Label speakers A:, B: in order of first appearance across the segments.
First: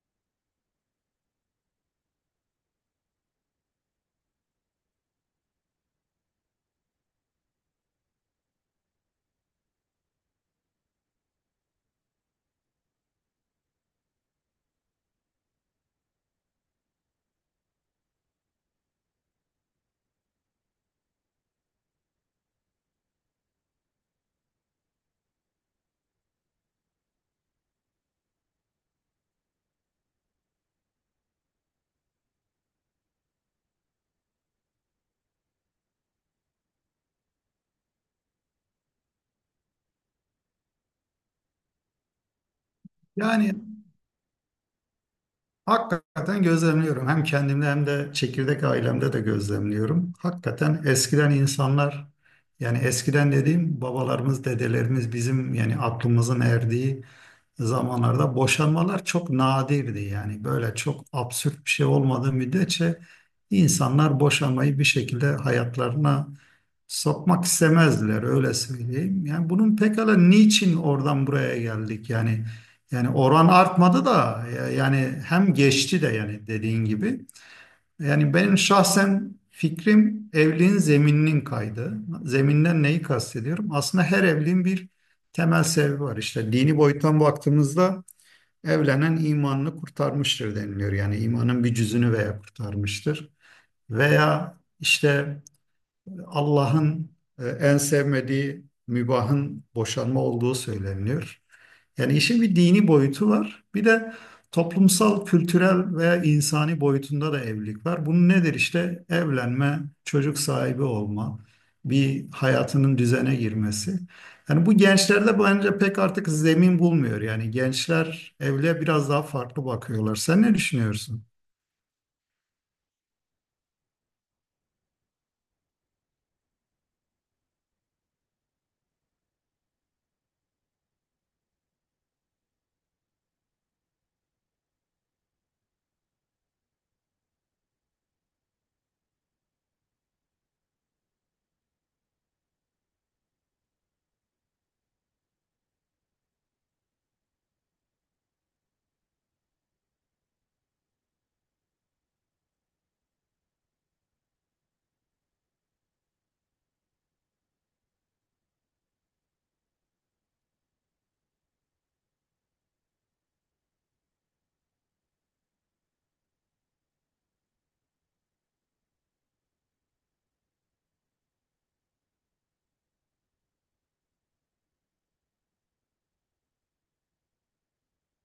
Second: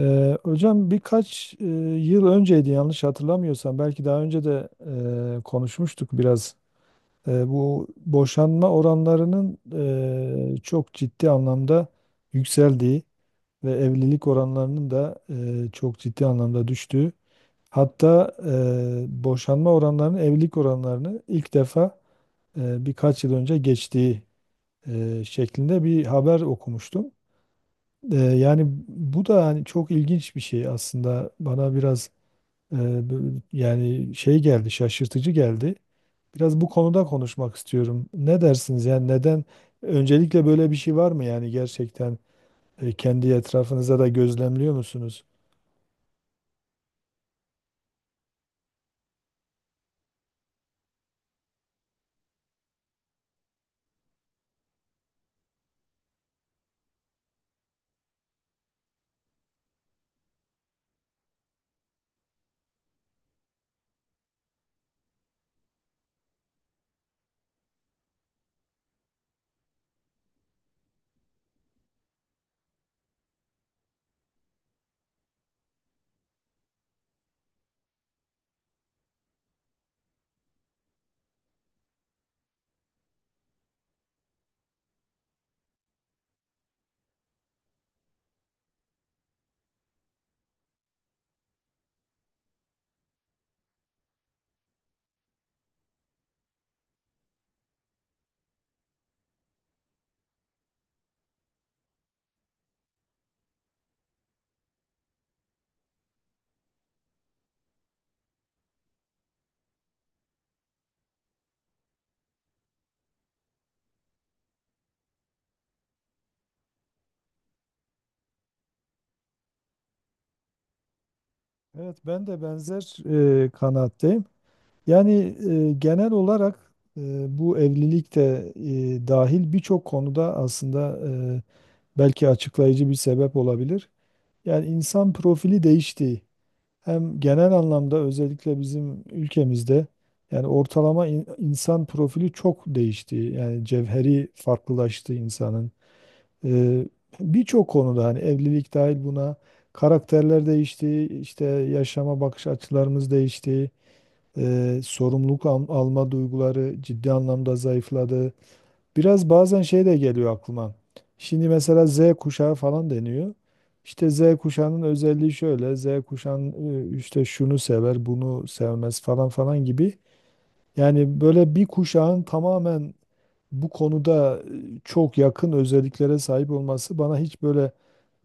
A: Hocam, birkaç yıl önceydi, yanlış hatırlamıyorsam belki daha önce de konuşmuştuk biraz. Bu boşanma oranlarının çok ciddi anlamda yükseldiği ve evlilik oranlarının da çok ciddi anlamda düştüğü. Hatta boşanma oranlarının evlilik oranlarını ilk defa birkaç yıl önce geçtiği şeklinde bir haber okumuştum. Yani bu da hani çok ilginç bir şey aslında, bana biraz yani şey geldi, şaşırtıcı geldi. Biraz bu konuda konuşmak istiyorum. Ne dersiniz? Yani neden, öncelikle böyle bir şey var mı? Yani gerçekten kendi
B: Yani
A: etrafınıza da gözlemliyor musunuz?
B: hakikaten gözlemliyorum. Hem kendimde hem de çekirdek ailemde de gözlemliyorum. Hakikaten eskiden insanlar yani eskiden dediğim babalarımız, dedelerimiz bizim yani aklımızın erdiği zamanlarda boşanmalar çok nadirdi. Yani böyle çok absürt bir şey olmadığı müddetçe insanlar boşanmayı bir şekilde hayatlarına sokmak istemezdiler öyle söyleyeyim. Yani bunun pekala niçin oradan buraya geldik? Yani oran artmadı da yani hem geçti de yani dediğin gibi. Yani benim şahsen fikrim evliliğin zemininin kaydı. Zeminden neyi kastediyorum? Aslında her evliliğin bir temel sebebi var. İşte dini boyuttan baktığımızda evlenen imanını kurtarmıştır deniliyor. Yani imanın bir cüzünü veya kurtarmıştır. Veya işte Allah'ın en sevmediği mübahın boşanma olduğu söyleniyor. Yani işin bir dini boyutu var. Bir de toplumsal, kültürel veya insani boyutunda da evlilik var. Bunun nedir işte? Evlenme, çocuk sahibi olma, bir hayatının düzene girmesi. Yani bu gençlerde bence pek artık zemin bulmuyor. Yani gençler evliliğe biraz daha farklı bakıyorlar. Sen ne düşünüyorsun?
A: Evet, ben de benzer kanaatteyim. Yani genel olarak, bu evlilik de dahil birçok konuda, aslında e, belki açıklayıcı bir sebep olabilir. Yani insan profili değişti, hem genel anlamda, özellikle bizim ülkemizde. Yani ortalama insan profili çok değişti. Yani cevheri farklılaştı insanın. Ee, Birçok konuda, hani evlilik dahil buna, karakterler değişti, işte yaşama bakış açılarımız değişti, sorumluluk alma duyguları ciddi anlamda zayıfladı. Biraz bazen şey de geliyor aklıma. Şimdi mesela Z kuşağı falan deniyor. İşte Z kuşağının özelliği şöyle: Z kuşağın işte şunu sever, bunu sevmez falan falan gibi. Yani böyle bir kuşağın tamamen bu konuda çok yakın özelliklere sahip olması bana hiç böyle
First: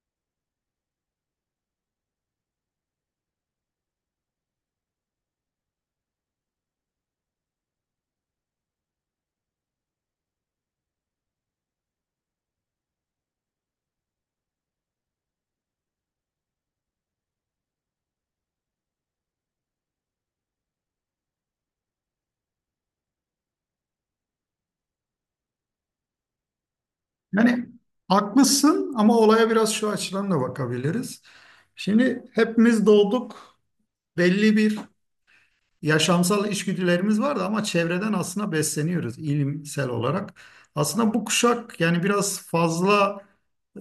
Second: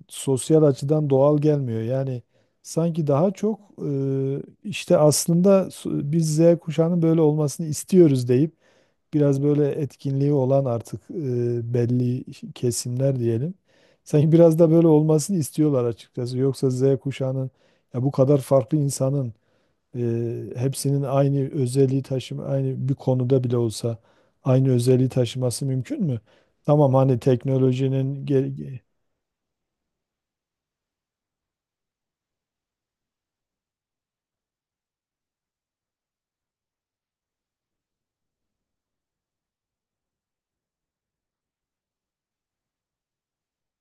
A: sosyal açıdan doğal gelmiyor. Yani sanki daha çok işte aslında, biz Z kuşağının böyle olmasını istiyoruz deyip biraz böyle etkinliği olan artık belli kesimler diyelim. Sanki biraz da böyle olmasını istiyorlar açıkçası. Yoksa Z kuşağının, ya bu kadar farklı insanın hepsinin aynı özelliği taşıma, aynı bir konuda bile olsa aynı özelliği taşıması mümkün mü? Tamam, hani
B: Yani
A: teknolojinin gel-,
B: haklısın ama olaya biraz şu açıdan da bakabiliriz. Şimdi hepimiz doğduk, belli bir yaşamsal içgüdülerimiz vardı ama çevreden aslında besleniyoruz ilimsel olarak. Aslında bu kuşak yani biraz fazla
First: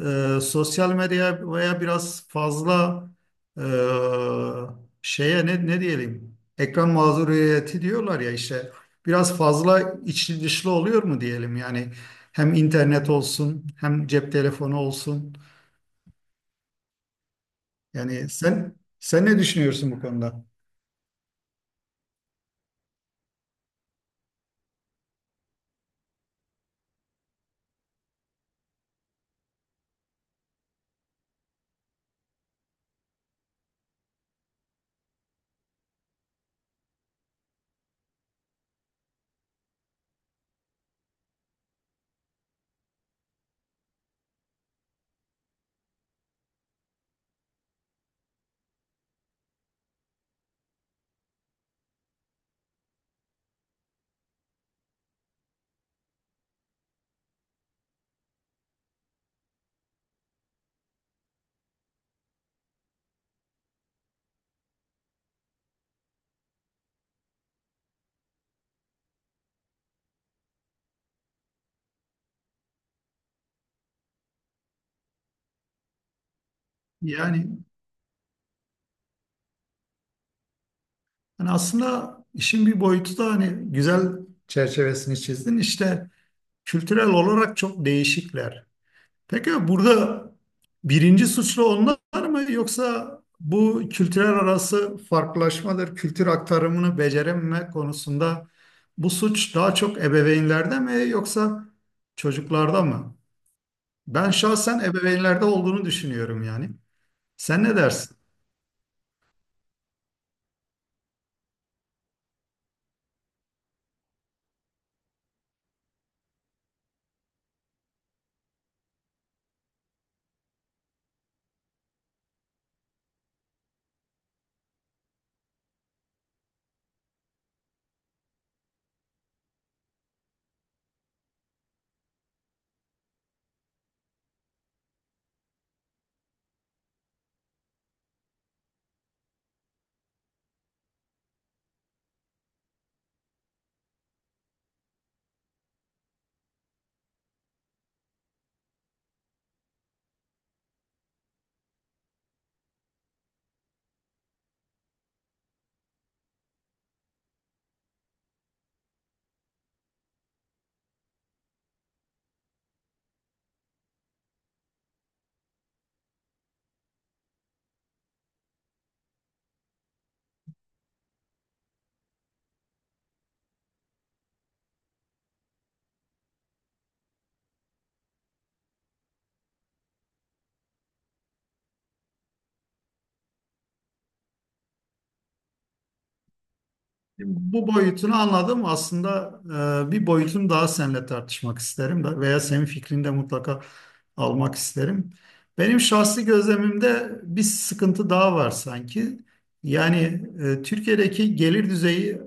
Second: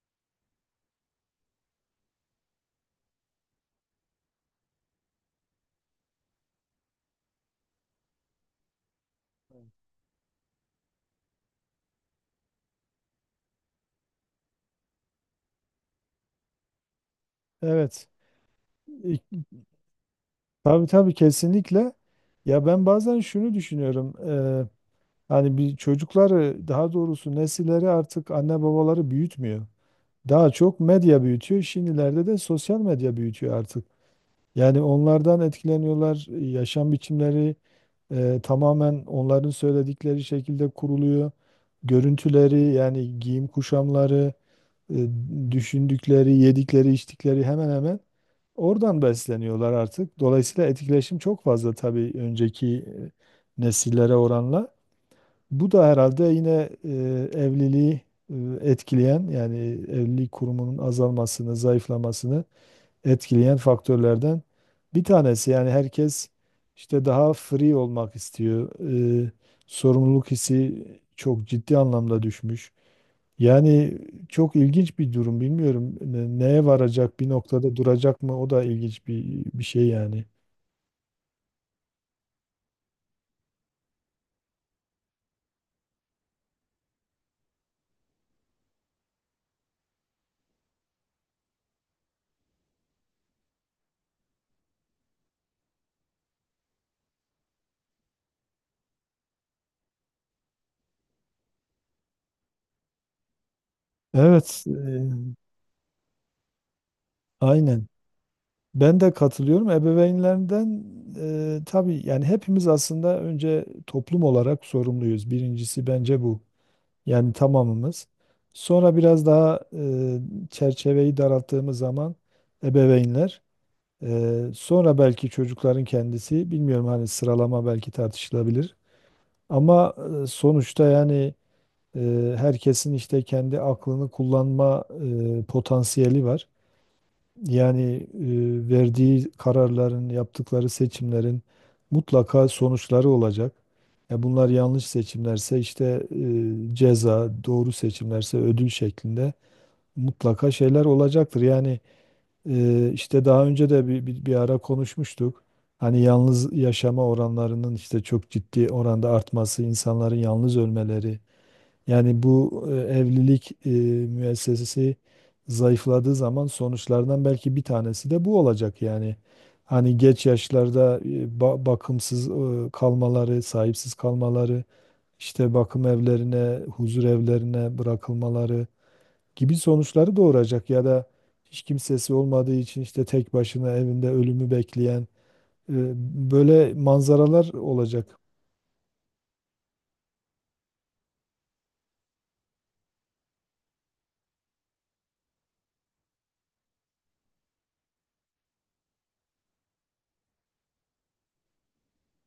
B: sosyal medyaya veya biraz fazla e, şeye ne diyelim, ekran mağduriyeti diyorlar ya, işte biraz fazla içli dışlı oluyor mu diyelim, yani hem internet olsun hem cep telefonu olsun.
A: evet.
B: Yani sen
A: İ-
B: sen ne düşünüyorsun bu konuda?
A: tabii tabii, kesinlikle. Ya ben bazen şunu düşünüyorum. Hani bir çocukları, daha doğrusu nesilleri, artık anne babaları büyütmüyor. Daha çok medya büyütüyor. Şimdilerde de sosyal medya büyütüyor artık. Yani onlardan etkileniyorlar. Yaşam biçimleri tamamen onların söyledikleri şekilde kuruluyor. Görüntüleri, yani giyim kuşamları, e, düşündükleri, yedikleri, içtikleri, hemen hemen oradan besleniyorlar artık. Dolayısıyla etkileşim çok fazla, tabii önceki nesillere oranla. Bu da herhalde yine evliliği e, etkileyen, yani evlilik kurumunun azalmasını, zayıflamasını etkileyen faktörlerden bir tanesi. Yani herkes işte daha free olmak istiyor. E, Sorumluluk hissi çok ciddi anlamda düşmüş. Yani çok ilginç bir durum, bilmiyorum. Neye varacak, bir
B: Yani
A: noktada duracak mı? O da ilginç bir şey yani.
B: Yani aslında işin bir boyutu da hani güzel, çerçevesini çizdin. İşte kültürel olarak çok değişikler. Peki burada birinci suçlu onlar mı yoksa bu kültürel arası farklılaşmadır, kültür aktarımını becerememe konusunda bu suç daha çok ebeveynlerde mi yoksa çocuklarda mı? Ben
A: Evet,
B: şahsen ebeveynlerde olduğunu düşünüyorum yani. Sen ne
A: aynen.
B: dersin?
A: Ben de katılıyorum. Ebeveynlerden, tabii yani hepimiz aslında önce toplum olarak sorumluyuz. Birincisi bence bu. Yani tamamımız. Sonra biraz daha çerçeveyi daralttığımız zaman ebeveynler, sonra belki çocukların kendisi, bilmiyorum, hani sıralama belki tartışılabilir. Ama sonuçta, yani herkesin işte kendi aklını kullanma potansiyeli var. Yani verdiği kararların, yaptıkları seçimlerin mutlaka sonuçları olacak. Ya bunlar yanlış seçimlerse işte ceza, doğru seçimlerse ödül şeklinde mutlaka şeyler olacaktır. Yani işte daha önce de bir ara konuşmuştuk. Hani yalnız yaşama oranlarının işte çok ciddi oranda artması, insanların yalnız ölmeleri, yani bu evlilik müessesesi zayıfladığı zaman sonuçlardan belki bir tanesi de bu olacak yani. Hani geç yaşlarda bakımsız kalmaları, sahipsiz kalmaları, işte bakım evlerine, huzur evlerine bırakılmaları gibi sonuçları doğuracak, ya da hiç kimsesi olmadığı için işte tek başına evinde ölümü bekleyen, e, böyle manzaralar
B: Bu boyutunu
A: olacak.
B: anladım. Aslında bir boyutunu daha seninle tartışmak isterim da veya senin fikrini de mutlaka almak isterim. Benim şahsi gözlemimde bir sıkıntı daha var sanki. Yani Türkiye'deki gelir düzeyi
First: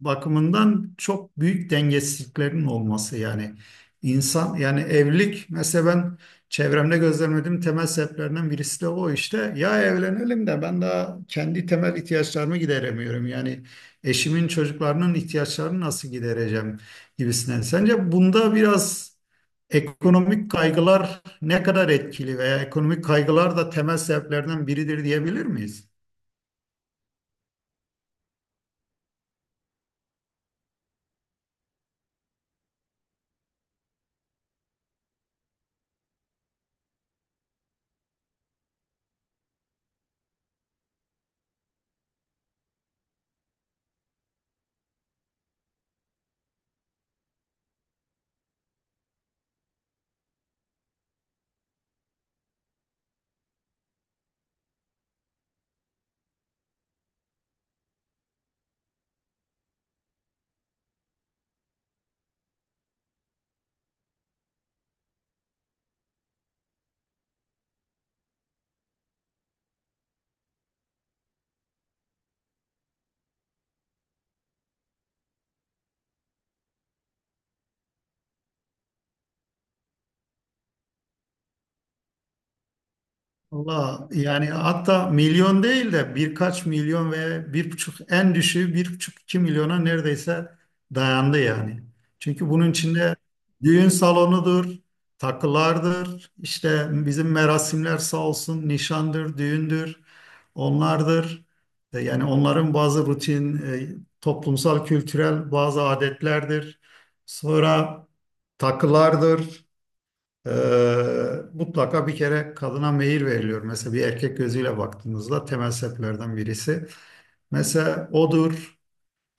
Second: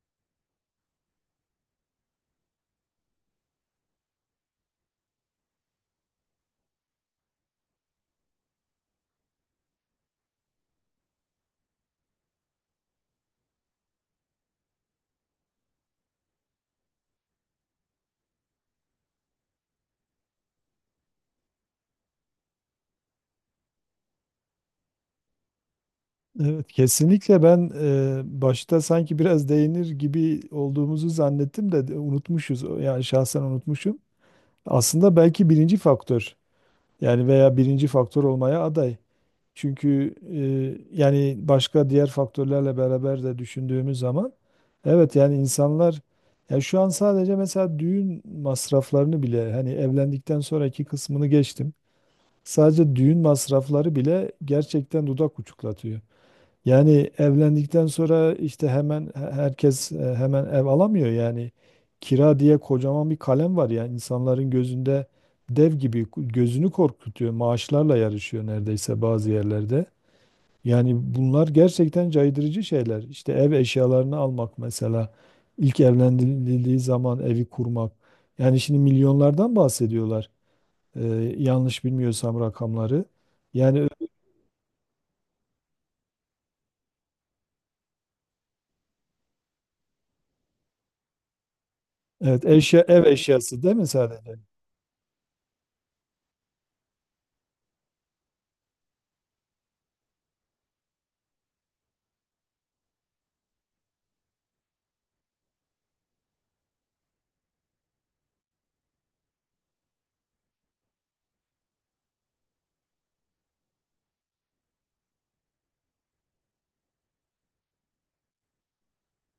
B: bakımından çok büyük dengesizliklerin olması, yani insan, yani evlilik, mesela ben çevremde gözlemlediğim temel sebeplerinden birisi de o. işte ya evlenelim de ben daha kendi temel ihtiyaçlarımı gideremiyorum yani, eşimin çocuklarının ihtiyaçlarını nasıl gidereceğim gibisinden. Sence bunda biraz ekonomik kaygılar ne kadar etkili veya ekonomik kaygılar da temel sebeplerden biridir diyebilir miyiz?
A: Evet, kesinlikle, ben başta sanki biraz değinir gibi olduğumuzu zannettim de unutmuşuz. Yani şahsen unutmuşum. Aslında belki birinci faktör, yani veya birinci faktör olmaya aday. Çünkü yani başka diğer faktörlerle beraber de düşündüğümüz zaman, evet yani insanlar, yani şu an sadece mesela düğün masraflarını bile, hani evlendikten sonraki kısmını geçtim. Sadece düğün masrafları bile gerçekten dudak uçuklatıyor. Yani evlendikten sonra işte hemen herkes hemen ev alamıyor yani. Kira diye kocaman bir kalem var ya, insanların gözünde dev gibi gözünü korkutuyor. Maaşlarla yarışıyor neredeyse bazı yerlerde. Yani bunlar gerçekten caydırıcı şeyler. İşte ev eşyalarını almak mesela, ilk evlendirildiği zaman evi kurmak. Yani şimdi milyonlardan bahsediyorlar. Yanlış bilmiyorsam rakamları. Yani
B: Valla yani hatta milyon değil de birkaç milyon, ve 1,5 en düşüğü, 1,5-2 milyona neredeyse dayandı yani.
A: evet,
B: Çünkü bunun
A: eşya, ev
B: içinde
A: eşyası değil mi
B: düğün
A: sadece?
B: salonudur, takılardır, işte bizim merasimler sağ olsun nişandır, düğündür, onlardır. Yani onların bazı rutin, toplumsal, kültürel bazı adetlerdir. Sonra takılardır. Ee, mutlaka bir kere kadına meyil veriliyor. Mesela bir erkek gözüyle baktığınızda temel sebeplerden birisi. Mesela odur.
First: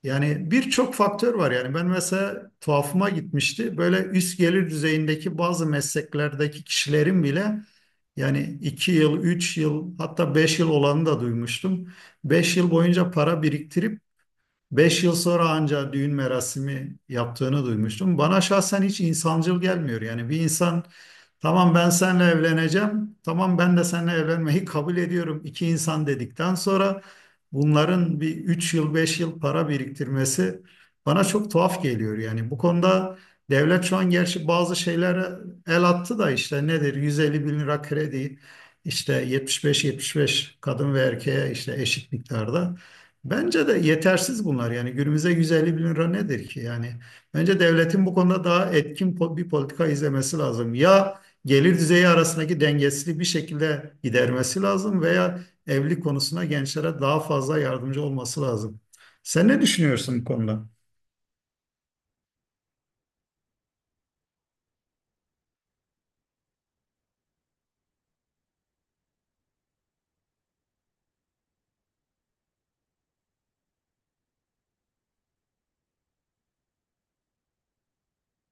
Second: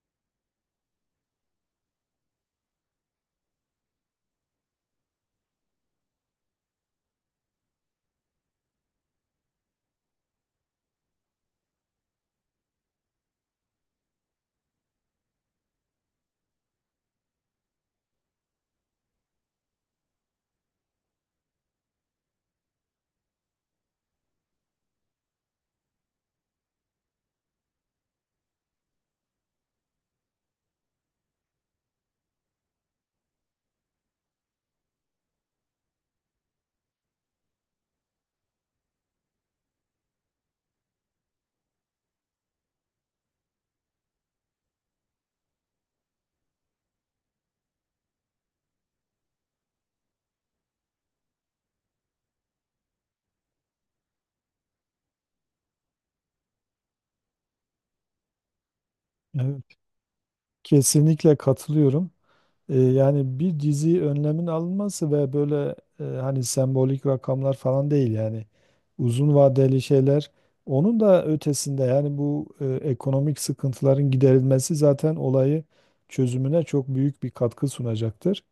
B: Yani birçok faktör var yani. Ben mesela tuhafıma gitmişti. Böyle üst gelir düzeyindeki bazı mesleklerdeki kişilerin bile yani 2 yıl, 3 yıl, hatta 5 yıl olanı da duymuştum. 5 yıl boyunca para biriktirip 5 yıl sonra ancak düğün merasimi yaptığını duymuştum. Bana şahsen hiç insancıl gelmiyor. Yani bir insan tamam ben seninle evleneceğim, tamam ben de seninle evlenmeyi kabul ediyorum, İki insan dedikten sonra bunların bir 3 yıl, 5 yıl para biriktirmesi bana çok tuhaf geliyor. Yani bu konuda devlet şu an gerçi bazı şeylere el attı da, işte nedir, 150 bin lira kredi, işte 75-75 kadın ve erkeğe, işte eşit miktarda. Bence de yetersiz bunlar. Yani günümüzde 150 bin lira nedir ki? Yani bence devletin bu konuda daha etkin bir politika izlemesi lazım. Ya gelir düzeyi arasındaki dengesizliği bir şekilde gidermesi lazım, veya evlilik konusuna gençlere daha fazla yardımcı olması lazım. Sen ne
A: Evet.
B: düşünüyorsun bu konuda?
A: Kesinlikle katılıyorum. Yani bir dizi önlemin alınması, ve böyle hani sembolik rakamlar falan değil, yani uzun vadeli şeyler. Onun da ötesinde, yani bu ekonomik sıkıntıların giderilmesi zaten olayı çözümüne çok büyük bir katkı sunacaktır.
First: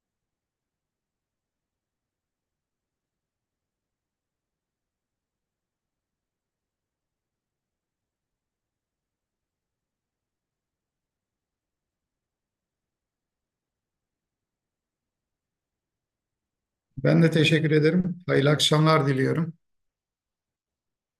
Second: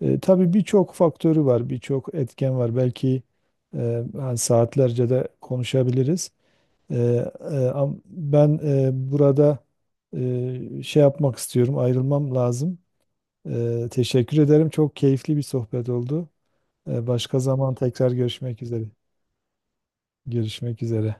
A: Tabii birçok faktörü var, birçok etken var. Belki hani saatlerce de konuşabiliriz. Ee, Ben burada şey yapmak istiyorum, ayrılmam lazım. Teşekkür ederim. Çok keyifli bir sohbet oldu.
B: Ben de
A: Başka
B: teşekkür
A: zaman tekrar
B: ederim. Hayırlı
A: görüşmek üzere.
B: akşamlar diliyorum.
A: Görüşmek üzere.